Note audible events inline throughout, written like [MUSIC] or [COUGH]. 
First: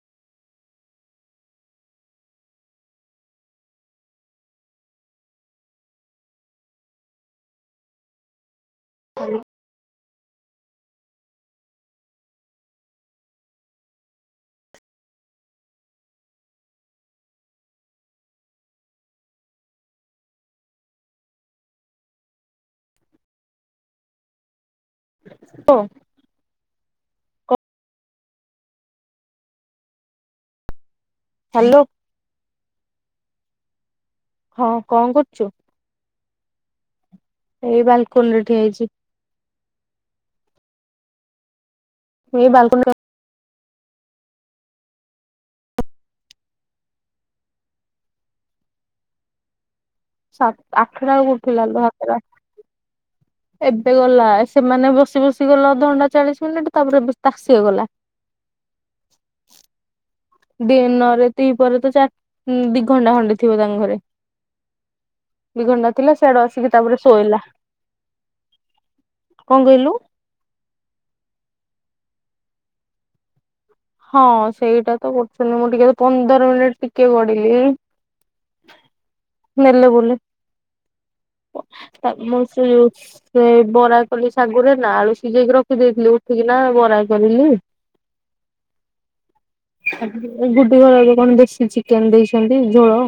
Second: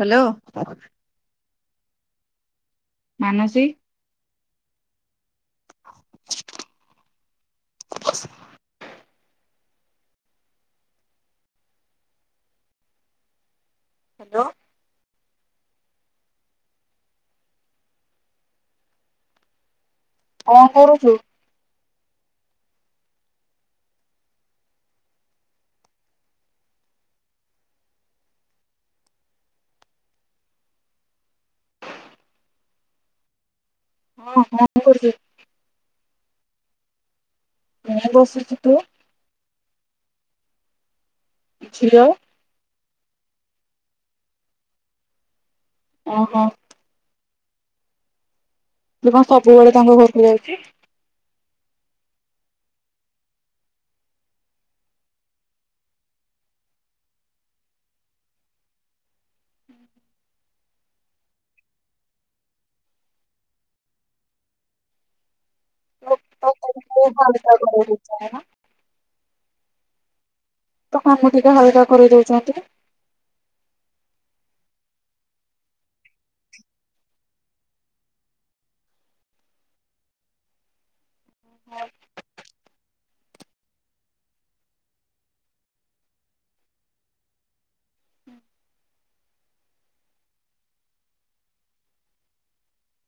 Hello. Manasi ଆ [INAUDIBLE] hello. [INAUDIBLE] କଣ କରୁଛୁ? ହ [INAUDIBLE] ହ୍ୟାଲୋ। ହଁ କଣ କରୁଛୁ? ଏଇ ମୁଁ ବାଲକୁନ ରେ ବସିଛି ଠିଆ ତୁ ହେଇଛି। ଝିଅ। ମୁ ବ ବାଲକନ [UNINTELLIGIBLE] ଓହୋ। ସିଏ କଣ ସବୁବେଳେ ତାଙ୍କ ଘରେ ସ ଆଠଟା ବେଳକୁ ଉଠିଲା [UNINTELLIGIBLE] ଏବେ ଗଲା ସେମାନେ ବସି ବସି ଗଲା ଅଧଘଣ୍ଟା ଚାଳିଶ ମିନିଟ ତାପରେ ତାସିବା ଗଲା। ଦିନରେ ଦୁି ପରେ ତ ଚାରି ଦି ଘଣ୍ଟା ଖଣ୍ଡେ ଥିବ ତା ଘରେ। ଦିଘଣ୍ଟା ଥିଲା ସେଆଡୁ ଆସିକି ତାପରେ ଶୋଇଲା। କଣ କହିଲୁ? ତମକୁ ଟିକେ ହାଲକା କରିଦଉଛନ୍ତି। ହଁ ସେଇଟା ତ କରୁଛନ୍ତି ମୁଁ ଟିକେ ତ ପନ୍ଦର ମିନିଟ ଟିକେ ଗଢିଲି। ନେଲେ ବୋଲେ ମୁଁ ସେ ଯୋଉ ସେ ବରା କଲି ଶାଗୁ ରେ ନା ଆଳୁ ସିଝେଇକି ରଖିଦେଇଥିଲି ଉଠିକି ନା ବରା କରିଲି। ଗୁଡ଼ୁଘର କଣ ଦେଶୀଚିକେନ ଦେଇଛନ୍ତି ଝୋଳ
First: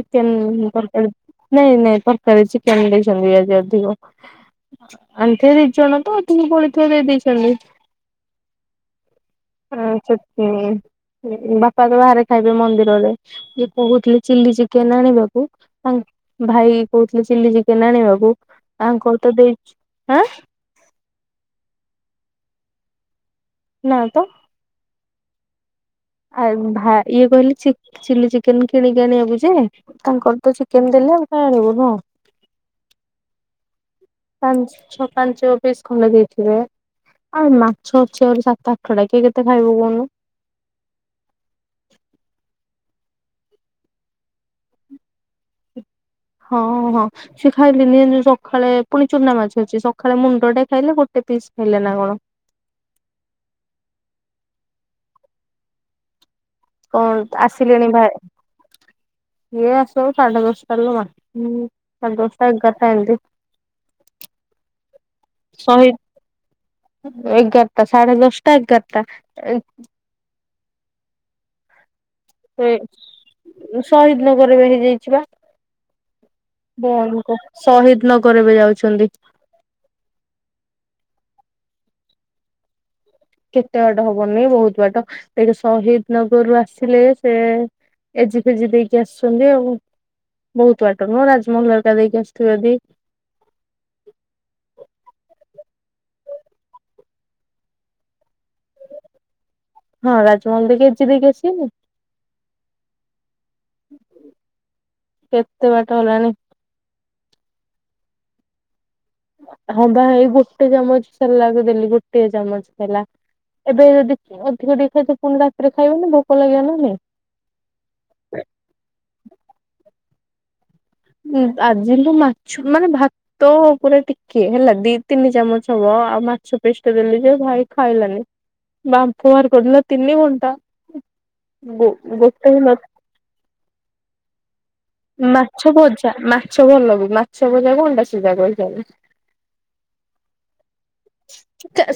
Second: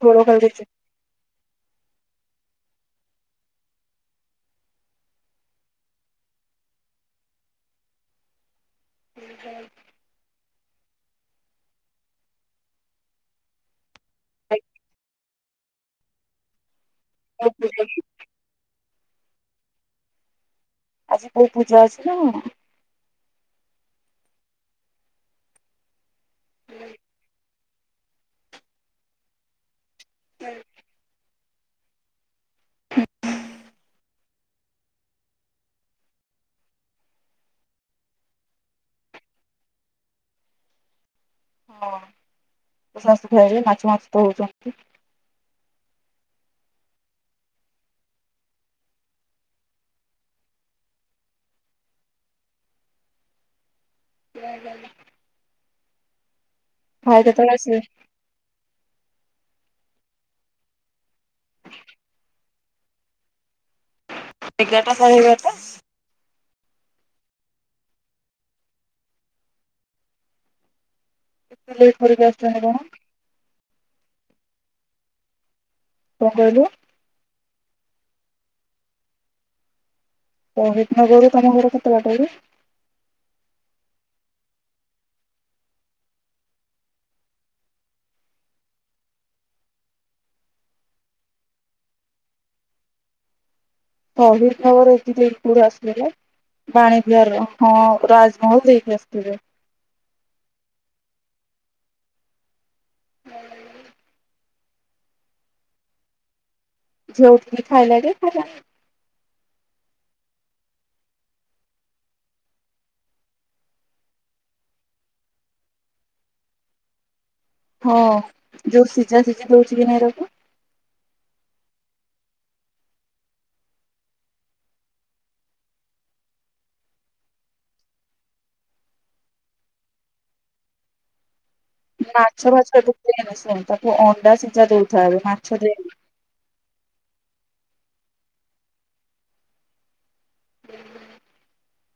ଝୋଳ ଖାଇ ଦଉଛନ୍ତି। ତରକାରୀ ନାଇଁ ନାଇଁ ତରକାରି ଚିକେନ ଦେଇଛନ୍ତି ଆଜି ଅଧିକ। ଆଣଥୀ ଦି ଜଣ ତ ଅଧିକ ବଳିଥିବ ଦେଇ ଦେଇଛନ୍ତି। ହଁ ସତ [UNINTELLIGIBLE] ବାପା ତ ବାହାରେ ଖାଇବେ ମନ୍ଦିରରେ ଦିପୁ କହୁଥିଲେ ଚିଲି ଚିକେନ ଆଣିବାକି। ଭାଇ କହୁଥିଲେ ଚିଲି ଚିକେନ ଆଣିବାକୁ ଆ କ ତ ଦେଇ ଆଁ ଆଜି କୋଉ ପୂଜା ଅଛି ନା? ନା ତ। ଆଉ ଇଏ କହିଲେ ଚିଲି ଚିକେନ କିଣିକି ଆଣିବାକୁ ଯେ ତାଙ୍କର ତ ଚିକେନ ଦେଲେ ଆମେ କାଇ ଆଣିବୁ ପାଞ୍ଚ ଛଅ ପାଞ୍ଚ ପିଶ୍ ଖଣ୍ଡେ ଦେଇଥିବେ। ଆଉ ମାଛ ଅଛି ଆହୁରି ସାତ ଆଠ ଟା କିଏ କେତେ ଖାଇବ କହୁନୁ। ହଁ ତୋ ଶାଶୁ ଖଇବେ ଯେ ମାଛ ମାଛ ତ ହଉଛନ୍ତି। ହଁ ହଁ। ସିଏ ଖାଇଲେନି ଜାଣିଚୁ ସକାଳେ ପୁଣି ଚୁନା ମାଛ ଅଛି। ସକାଳେ ମୁଣ୍ଡ ଟେ ଖାଇଲେ ଗୋଟେ ପିସ୍ ଖାଇଲେ ନା କଣ। ହ କଣ କେତେବେଳେ ଆସିବେ? ଆସିଲେଣି ଭାରେ ଇଏ ଆସୁ ସାଢେ ଦଶଟା ଲୋ ମା ସାଢେ ଦଶଟା ଏଗାରଟା ଏମତି। ଏଗାରଟା ସାଢ଼େ ଏଗାରଟା? ଏଇ ଏଗାରଟା ସାଢେ ଦଶଟା ଏଗାରଟା ଏଇ [UNINTELLIGIBLE] ସେ ସହିଦ ନଗରରେ ବି ହେଇଯାଇଛି ବା। କଣ କହିଲୁ? ଶହିଦ ନଗର ଏବେ ଯାଉଛନ୍ତି। ଶହିଦ୍ ନଗରରୁ ତମ ଘର କେତେ ବାଟ କି? କେତେ ବାଟ ହବନି ବହୁତ ବାଟ ଦେଖେ ଶହିଦ ନଗରରୁୁ ଆସିଲେ ସେ ଏଜି ଫେଜି ଦେଇକି ଆସୁଛନ୍ତି ଆଉ। ବହୁତ୍ ବାଟ ନୁହଁ ରାଜମହଲ ହେରିକା ଦେଇକି ଆସୁଥିବେ ଯଦି ଶହିଦ୍ ନଗର ଏଜି ଦେଇକି କୋଉଠି ଆସୁଥିବେ। ବାଣୀବିହାର ହଁ ରାଜମହଲ ଦେଇକି ଆସୁଥିବେ। ହଁ ରାଜମହଲ୍ ଦେଇକି ଏଜି ଦେଇକି ଆସିବେନି କି। କେତେବାଟ ହେଲାଣି। ଝିଅ ଉଠିକି ଖାଇଲାକି ଖାଇଲାନି? ହଁ ବା ଏଇ ଗୋଟେ ଚାମଚ ସେରଲାକ୍ ଦେଲି ଗୋଟେ ଚାମଚ ଖାଇଲା। ଏବେ ଯଦି ଅଧିକ ଟିକେ ଖାଇଥିବ ପୁଣି ରାତିରେ ଖାଇବନି ଭୋକ ଲାଗିବ ନା ନାହିଁ? ହଁ ଯୋଉ ସିଝା ସିଝି ଦଉଚୁ କି ନାଇଁ ତାକୁ? ଆଜି ଲୋ ମାଛ ମାନେ ଭା ତ ଉପରେ ଟିକେ ହେଲା ଦି ତିନି ଚାମଚ୍ ହବ ଆଉ ମାଛ ପିଶ୍ଟେ ଦେଲି ଯେ ଭାଇ ଖାଇଲାନି। ବାମ୍ପ ବାହାର କରିଦେଲା ତିନି ଘଣ୍ଟା। ଗୋ ଗୋଟେ ମାଛ ବି ନ ଫାଛ ଏତେ ଦେନା ଶୁଣୁ ତାକୁ ଅଣ୍ଡା ସିଝା ଦେ। ମାଛ ଭଜା ମାଛ ଭଲ ବି ମାଛ ଭଜାକୁ ଅଣ୍ଡା ସିଜା କହିଛନ୍ତି।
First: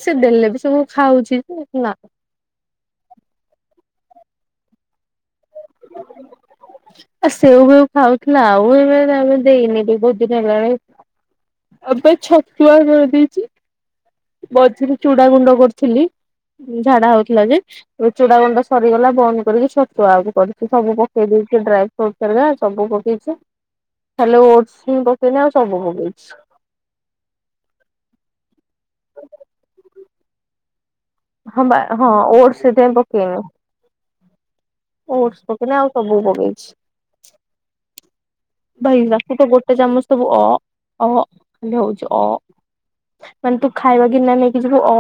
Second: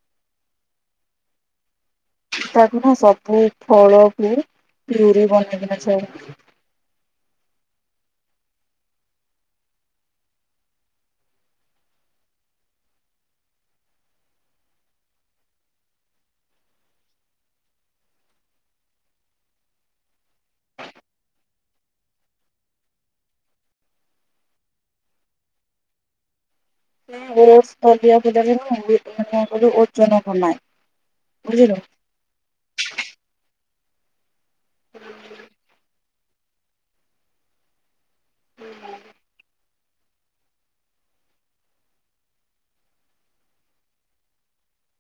ସେ ଦେଲେ ବି ସବୁ ଖାଉଛି ଯେ ନା। ତାକୁ ନା ସବୁ ଫଳକୁ ପ୍ୟୁରି ବନେଇକିନା ଛାଣେ। ଆ ସେଉ ଫେଉ ଖାଉଥିଲା ଆଉ ଏବେ ତା ବି ଦେଇନି ବହୁତ୍ ଦିନ ହେଲାଣି। ଏବେ ଛତୁଆ କରିଦେଇଚି। ମଝିରେ ଚୁଡାଗୁଣ୍ଡ କରୁଥିଲି ଝାଡା ହଉଥିଲା ଯେ। ଚୁଡାଗୁଣ୍ଡ ସରିଗଲା ବନ୍ଦ କରିକି ଛତୁଆକୁ କରୁଚି ସବୁ ପକେଇ ଦେଇଚି ଡ୍ରାଏ ଫ୍ରୁଟ୍ସ ସବୁ ପକେଇଚି ଖାଲି ଓଟସ୍ ହିଁ ପକେଇନି ଆଉ ସବୁ ପକେଇଚି। ଓଟ୍ସ୍ [UNINTELLIGIBLE] ଦବୁନି। [UNINTELLIGIBLE] କଣ କହିଲୁ ଓଜନ କମାଏ। ହଁ ବୁଝିଲୁ ବା ହଁ ଓଟ୍ସ୍ ସେଥିପାଇଁ ପକେଇନି। ଓଟ୍ସ୍ ପକେଇନି ଆଉ ସବୁ ପକେଇଛି। ଭାଇ ତାକୁ ତୁ ଗୋଟେ ଚାମଚ୍ ଦବୁ ଅ-ଅ ଖାଲି ହଉଛି ଅ। ମାନେ ତୁ ଖାଇବା ଗିନା ନେଇକି ଯିବୁ ଅ।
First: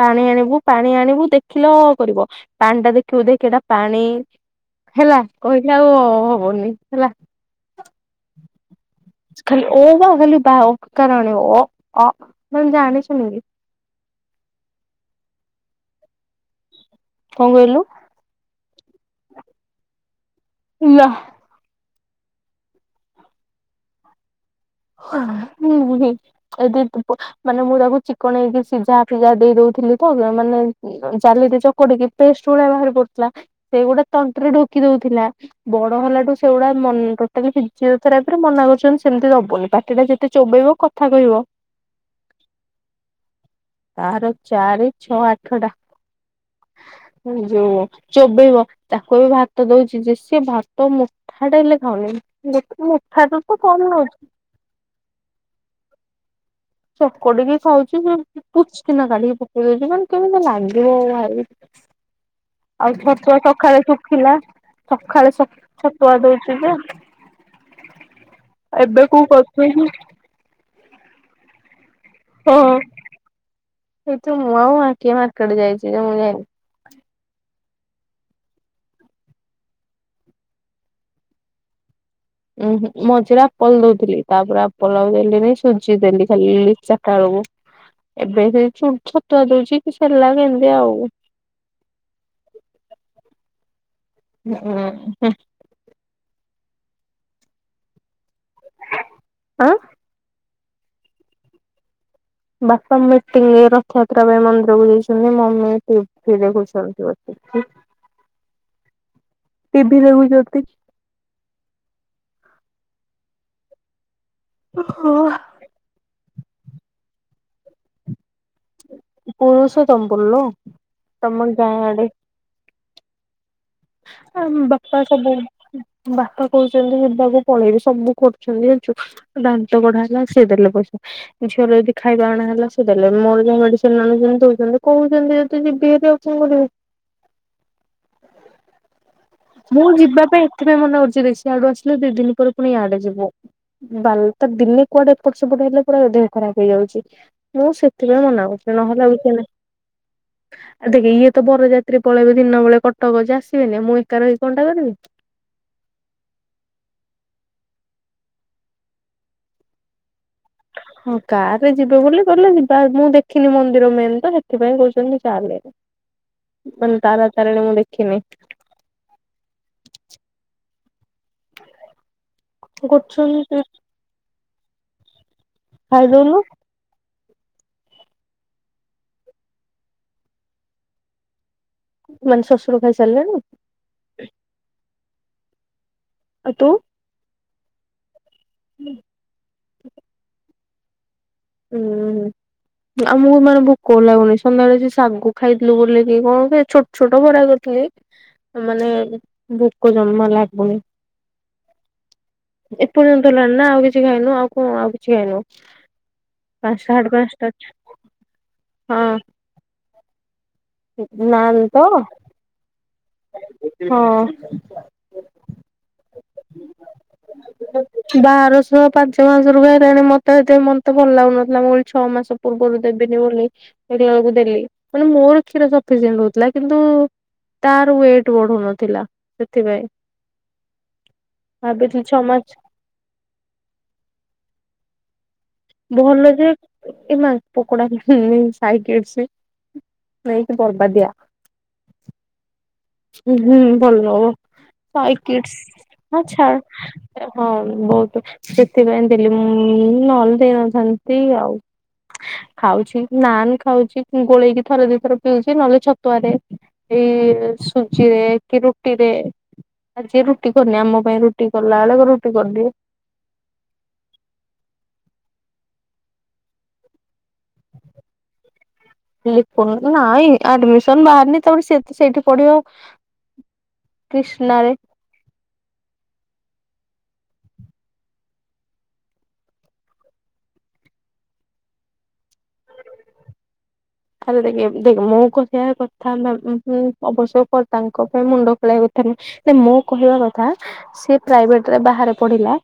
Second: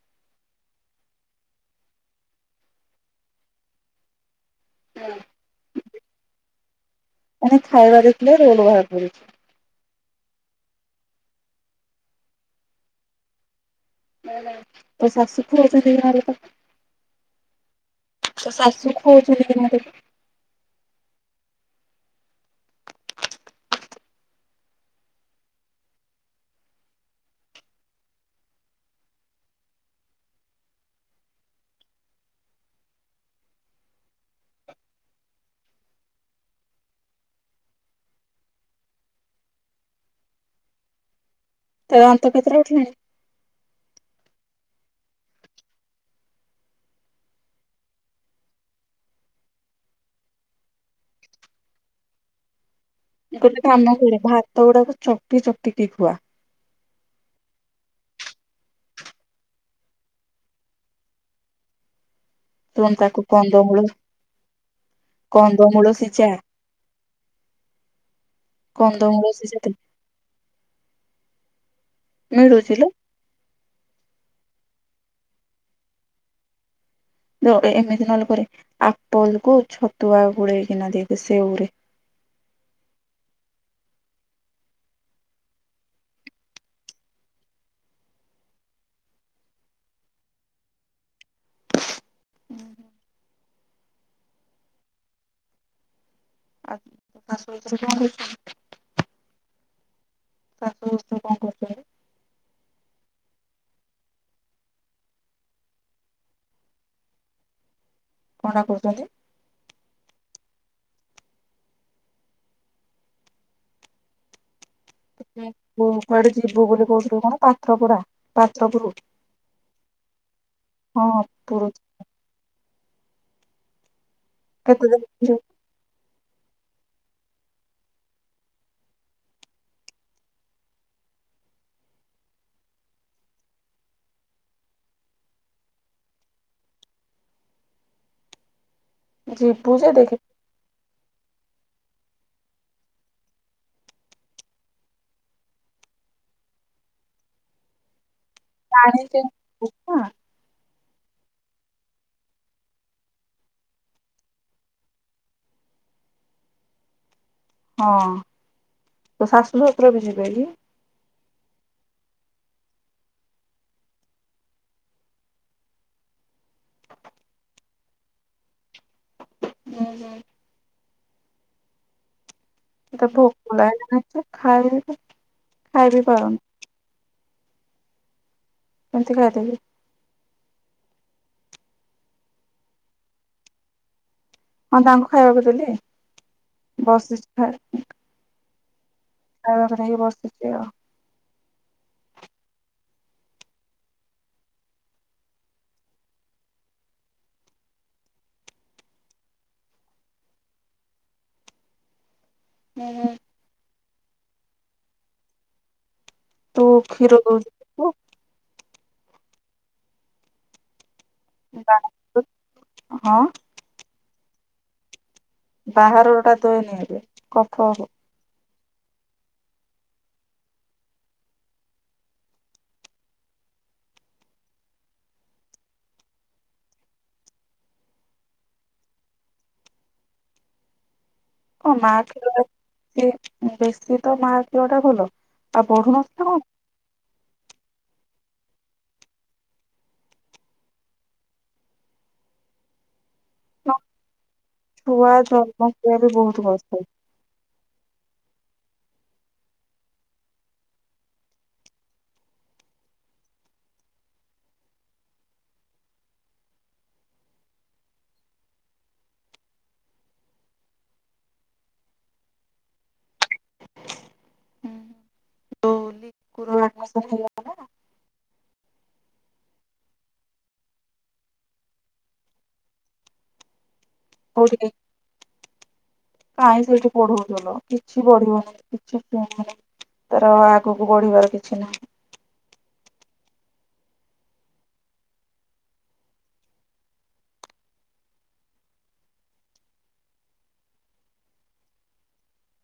ପାଣି ଆଣିବୁ ପାଣି ଆଣିବୁ ଦେଖିଲେ ଅ କରିବ। ପାଣିଟା ଦେଖିବୁ ଦେଖ୍ ଏଟା ପାଣି ହେଲା କହିଲେ ଆଉ ଅ ହବନି ହେଲା। ଏଠି ଖାଇବା ଦେଖିଲେ ରୋଲ ବାହାର କରିବ। ଖାଲି ଓ ବା ଖାଲି ବା ଅକାର ଆଣିବ ଅ ଆ ମାନେ ଜାଣିଶୁଣିକି। ତୋ ଶାଶୁକି ଆଜି ଘରେ ତ କଁ କହିଲୁ? ତୋ ଶାଶୁ ଖୋଉଚନ୍ତି କେମତି ଲୋ? ନାଁ। ଉଁ ନୁହେଁ। ଏଇଦି ତୁ ପୁ ମାନେ ମୁଁ ତାକୁ ଚିକଣେଇକି ସିଝା ଫିଝା ଦେଇ ଦଉଥୁଲି ତ ମାନେ ଦୁ ଜାଲିରେ ଚକଡିକି ପେଷ୍ଟ ଭଳିଆ ବାହାରି ପଡୁଥୁଲା, ସେଇଗୁଡା ତଣ୍ଟରେ ଢୋକି ଦଉଥୁଲା। ବଡ଼ ହେଲାଠୁ ସେଉଡା ମନ୍ ଟୋଟାଲି ଫିଜିଓଥେରାପିରେ ମନା କରୁଚନ୍ତି ସେମତି ଦବୁନି। ପାଟିଟା ଯେତେ ଚୋବେଇବ କଥା କହିବ। ତା ଦାନ୍ତ କେତେଟା ଉଠିଲାଣି? ଆହାର ଚାରି ଛଅ ଆଠଟା। ଉଁ ଯୋଉ ଚୋବେଇବ ତାକୁ ଏବେ ଭାତ ଦଉଚି ଯେ ସିଏ ଭାତ ମୋ ଠାଟେ ହେଲେ ଖାଉନେଇ ଦେଖି ମୁଠାକୁ ତ କମ୍ ନଉଚି। ଧତ ଉଡାକ ଚକଟି ଚକଟି କି ଖୁଆ। ଚକଟିକି ଖାଉଚି ଯେ ଇ ପୁଚକିନା କାଢି଼କି ପକେଇ ଦଉଚି ମାନେ କେମିତି ଲାଗିବ ଭାଇ। ଏବଂ ଆଉ ତାକୁ ଛତୁଆ ସଖାଳେ କନ୍ଦମୂଳ ଶୁଖିଲା ସଖାଳେ ଛ କନ୍ଦମୂଳ ଛତୁଆ ସିଝା ଦଉଚି ଯେ। ଏବେ କୋଉ କନ୍ଦମୂଳ ସିଝା କରୁଛି ଦେ। ହୁଁ ମିଳୁଚିଲୋ ଏଇତ ମୁ ଆଉ ମା କିଏ ମାର୍କେଟ ଯାଇଚି ଯେ ମୁଁ ଯାଇନି। ଦ ଏ ଏମିତି ନହେଲେ କରେ ଆପଲକୁ ଛତୁଆ ଗୋଳେଇକିନା ଦେଇଦେ ସେଉରେ। ଉଁ ହୁଁ ମଝିରେ ଆପଲ ଦଉଥୁଲି ତାପରେ ଆପଲ ଆଉ ଦେଲିିନେଇ ସୁଜି ଦେଲି ଖାଲି ଚାରିଟା ଅଳୁକୁ। ଏବେ ସେ ଚୁ ଛତୁଆ ଦୋଉଚି କି ସେର୍ଲାକ ଏମତି ଆଉ। ଉଁ ହୁଁ। ହଁ ହୁଁ। ଆ ତୋ ଶାଶୁ ଶଶୁର କଁ କରୁଛନ୍ତି? ଆଁ? ଶାଶୁ ଶଶୁର କଁ କ ବାପା ମିଟିଙ୍ଗି ରଥଯାତ୍ରା ପାଇଁ ମନ୍ଦିରକୁ ଯାଇଛନ୍ତି ମମି ଟି ଭି ଦେଖୁଛନ୍ତି ବସି। ହୁଁ। କଁ ଟା କରୁଚନ୍ତି? ଟି ଭିି ଦେଖୁଚନ୍ତି। ଓହୋ। ଓ କୁଆଡ଼େ ଯିବୁ ବୋଲି କହୁଥୁଲୁ କଣ ପାତ୍ର ପଡ଼ା? ପାତ୍ରପରୁ ପୁରୁଷୋତ୍ତମପୁର ଲୋ ହଁ ତମ ପୁରୁ। ଗାଁ ଆଡେ ଆ କେତେ ବାପା ଦିନ ସବୁ ବାପା କୋହୁଚନ୍ତି ହେବାଜି ପଳେଇବି ସବୁ କରୁଚନ୍ତି ଜାଣିଚୁ। ଦାନ୍ତ କଢ଼ା ହେଲା ସିଏ ଦେଲେ ପଇସା। ଝିଅର ଯଦି ଖାଇବା ଅଣା ହେଲା ସେ ଦେଲେ ମୋର ଯହା ମେଡ଼ିସିନ୍ ଆଣୁଚନ୍ତି ଦୋଉଚନ୍ତି କୋହୁଚନ୍ତି ଯଦି ଯିବି ହାରି ଆଉ। ଚି ଲାଗି ଯିବୁ ମୁଁ ଯେ ଦେଖି ଯିବା ପାଇଁ ଏଥିପାଇଁ ମନା କରୁଚି ଦେଖ୍ ସିଆଡୁ ଆସିଲେ ଦି ଦିନ ପରେ ପୁଣି ଇଆଡ଼େ ଯିବୁ। ବାଲ୍ ତ ଦିନେ କୁଆଡ଼େ ଏପଟ ସେପଟ ହେଲେ ପୁରା ଦେହ ଖରାପ ହେଇଯାଉଚି। ମୁଁ ସେଥିପାଇଁ ମନା କରୁଚି ପାଣି ନହେଲେ ଆଉ କିଛି ନାଇଁ। ହଁ ଆଉ ଦେଖେ ଇଏ ତ ବରଯାତ୍ରୀ ପଳେଇବ ଦିନ ବେଳେ କଟକ ଯେ ଆସିବେନି, ମୁଁ ଏକା ରହିକି କଣ୍ଟା କରିବି। ହଁ, ତୋ ଶାଶୁ ଶଶୁର ବି ଯବେ କି? ହଁ କାର ରେ ଯିବେ ବୋଲି କହିଲେ ଯିବା, ମୁଁ ଦେଖିନି ମନ୍ଦିର ମେନ ତ ସେଥିପାଇଁ କହୁଛନ୍ତି ଚାଲେ। [UNINTELLIGIBLE] ମାନେ ତାରା ତାରିଣୀ ମୁଁ ଦେଖିନି। ହୁଁ ହୁଁ ମୋତେ ଭୋକ କରୁଛନ୍ତି ଲାଗିଲାଣି ତ ଖାଇବି ତ ଖାଇଦଉନୁ? କେମିତି ଖାଇଦେବି? ମାନେ ଶଶୁର ଖାଇସାରିଲେଣି? ହଁ ତାଙ୍କୁ ଖାଇବାକୁ ଦେଲି। ଆଉ ତୁ? ବସିଛି ଖାଇନି ବ ହୁଁ ଖାଇବାକୁ ଦେଇକି ବସିଛି ଆଉ। ହୁଁ ହୁଁ ଆମକୁ ମାନେ ଭୋକ ଲାଗୁନି ସନ୍ଧ୍ୟାବେଳେ ସେ ଶାଗୁ ଖାଇଥିଲୁ ବୋଲିକି କଣ ଯେ, ଛୋ ଛୋଟ ବରା କରିଥିଲି। ମାନେ ଭୋକ ଜମା ଲାଗୁନି। ଏପର୍ଯ୍ୟନ୍ତ ହେଲାଣି ନା ଆଉ କିଛି ଖାଇନୁ ଆଉ କଣ ଆଉ କିଛି ଖାଇନୁ। ତୁ ପାଞ୍ଚଟା କ୍ଷୀର ସାଢ଼େ ଦଉଛୁ ପାଞ୍ଚଟା ହଁ। ଯିବି ନା ବାହାରକୁ ହଁ ହଁ ବାହାର ରୋଟା ଦେନି ଏବେ କଫ ହେବ। ବାରଶହ ପାଞ୍ଚ ମାସକୁ ଏଇରା ମତେ ଏତେ ମତେ ଭଲ ଲାଗୁନଥିଲା ମୁଁ କହିଲି ଛଅ ମାସକୁ। ପୂର୍ବରୁ ଦେବିନି ବୋଲି ଦେଖିଲା ବେଳକୁ ଦେଲି ମାନେ ମୋର କ୍ଷୀର ସଫିସେଣ୍ଟ ହଉଥିଲା କିନ୍ତୁ ତାର ୱେଟ ବଢୁନଥିଲା ସେଥିପାଇଁ। ହଁ ମା ଭାବିଥିଲି ଛଅ କ୍ଷୀର ମାସ ବି ବେଶୀ ତ ମା କ୍ଷୀର ଟା ଭଲ। ଆଉ ବଢୁ ଭଲ ନଥିଲା ଲେ କଣ ଯେ ଏ ମା ପକୋଡା ସାଇକଡସି ନେଇକି ବର୍ବା ଦିଆ। ହୁ ହୁଁ ଭଲ ନୁହଁ ଛୁଆ ସାଇକିଡସ୍ ଜନ୍ମ କରିବା ବି ହଁ ବହୁତ ଛାଡ୍। କଷ୍ଟ। ଆରେ ହଁ ବହୁତ ସେଥିପାଇଁ ଦେଲି ମୁଁ ନହଲେ ଦେଇନଥାନ୍ତି ଆଉ। ଖାଉଛି ନାନ ଖାଉଛି ଗୋଳେଇକି ଥରେ ଦିଇ ଥର ପିଉଛି ନହେଲେ ଛତୁଆରେ ଏଇ ସୁଜିରେ କି ରୁଟିରେ। ଆଜି ରୁଟି କରନି ଆମ ପାଇଁ ରୁଟି କଲା ବେଳକୁ ରୁଟି କରିଦିଏ। [UNINTELLIGIBLE] ହେଲାନା? ଲିପନ ନାଇଁ ଆଡମିସନ ବାହାରନି ତାପରେ ସେ ସେଇଠି ପଢିବ। କ୍ରିଷ୍ଣାରେ କାଉଠିକି? କାହିଁ ସେଇଠି ପଢ଼ଉଥଲ କିଛି ପଢ଼ିବନି କିଛି ଶୁଣନି। ତାର ଆଗକୁ ବଢିବାର କିଛି ନାହିଁ। ତାହାଲେ ଦେଖେ ଦେଖ ମୁଁ କହିବା କଥା ହେଲା ମୁଁ ଅବଶ୍ୟକ ତାଙ୍କ ପାଇଁ ମୁଣ୍ଡ ଖୋଳେଇବା କଥା ନୁହେଁ। ନାଇଁ ମୁଁ କହିବା କଥା ସେ ପ୍ରାଇଭେଟରେ ବାହାରେ ପଢିଲା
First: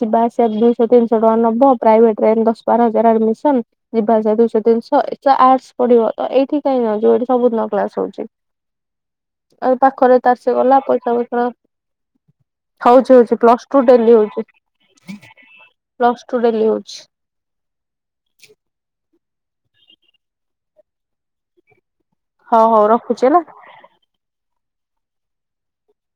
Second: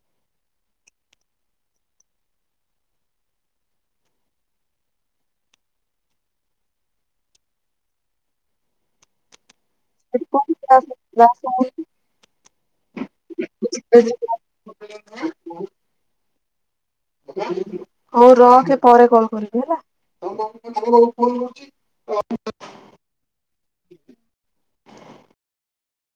ଯିବା ଆସିବା ଦୁଇଶହ ତିନିଶହ ଟଙ୍କା ନବ ପ୍ରାଇଭେଟରେ ଏଇନ ଦଶ ବାର ହଜାର ଆଡମିସନ ଯିବା ଆସିବା ଦୁଇ ଶହ ତିନି ଶହ ଏତ ଆର୍ଟସ ପଢିବ ତ ଏଇଠି କାହିଁ ଯୋଉ ଏଠି ସବୁଦିନ କ୍ଲାସ ହଉଛି। ଆଉ ପାଖରେ ତାର ସେ ଗଲା ପଇସା ପତର ହଉଛି ହଉଛି ପ୍ଲସ୍ ଟୁ ଡେଲି ହଉଛି ପ୍ଲ ଟୁ ଡେଲି ହଉଛି। ହଉ ରଖେ ପରେ କଲ କରିବି ହେଲା। ତମ ଫୋନ୍ କୁ ଫୋନ୍ କରୁଚି ହଉ ହଉ ର ଖୁଛି ହେଲା।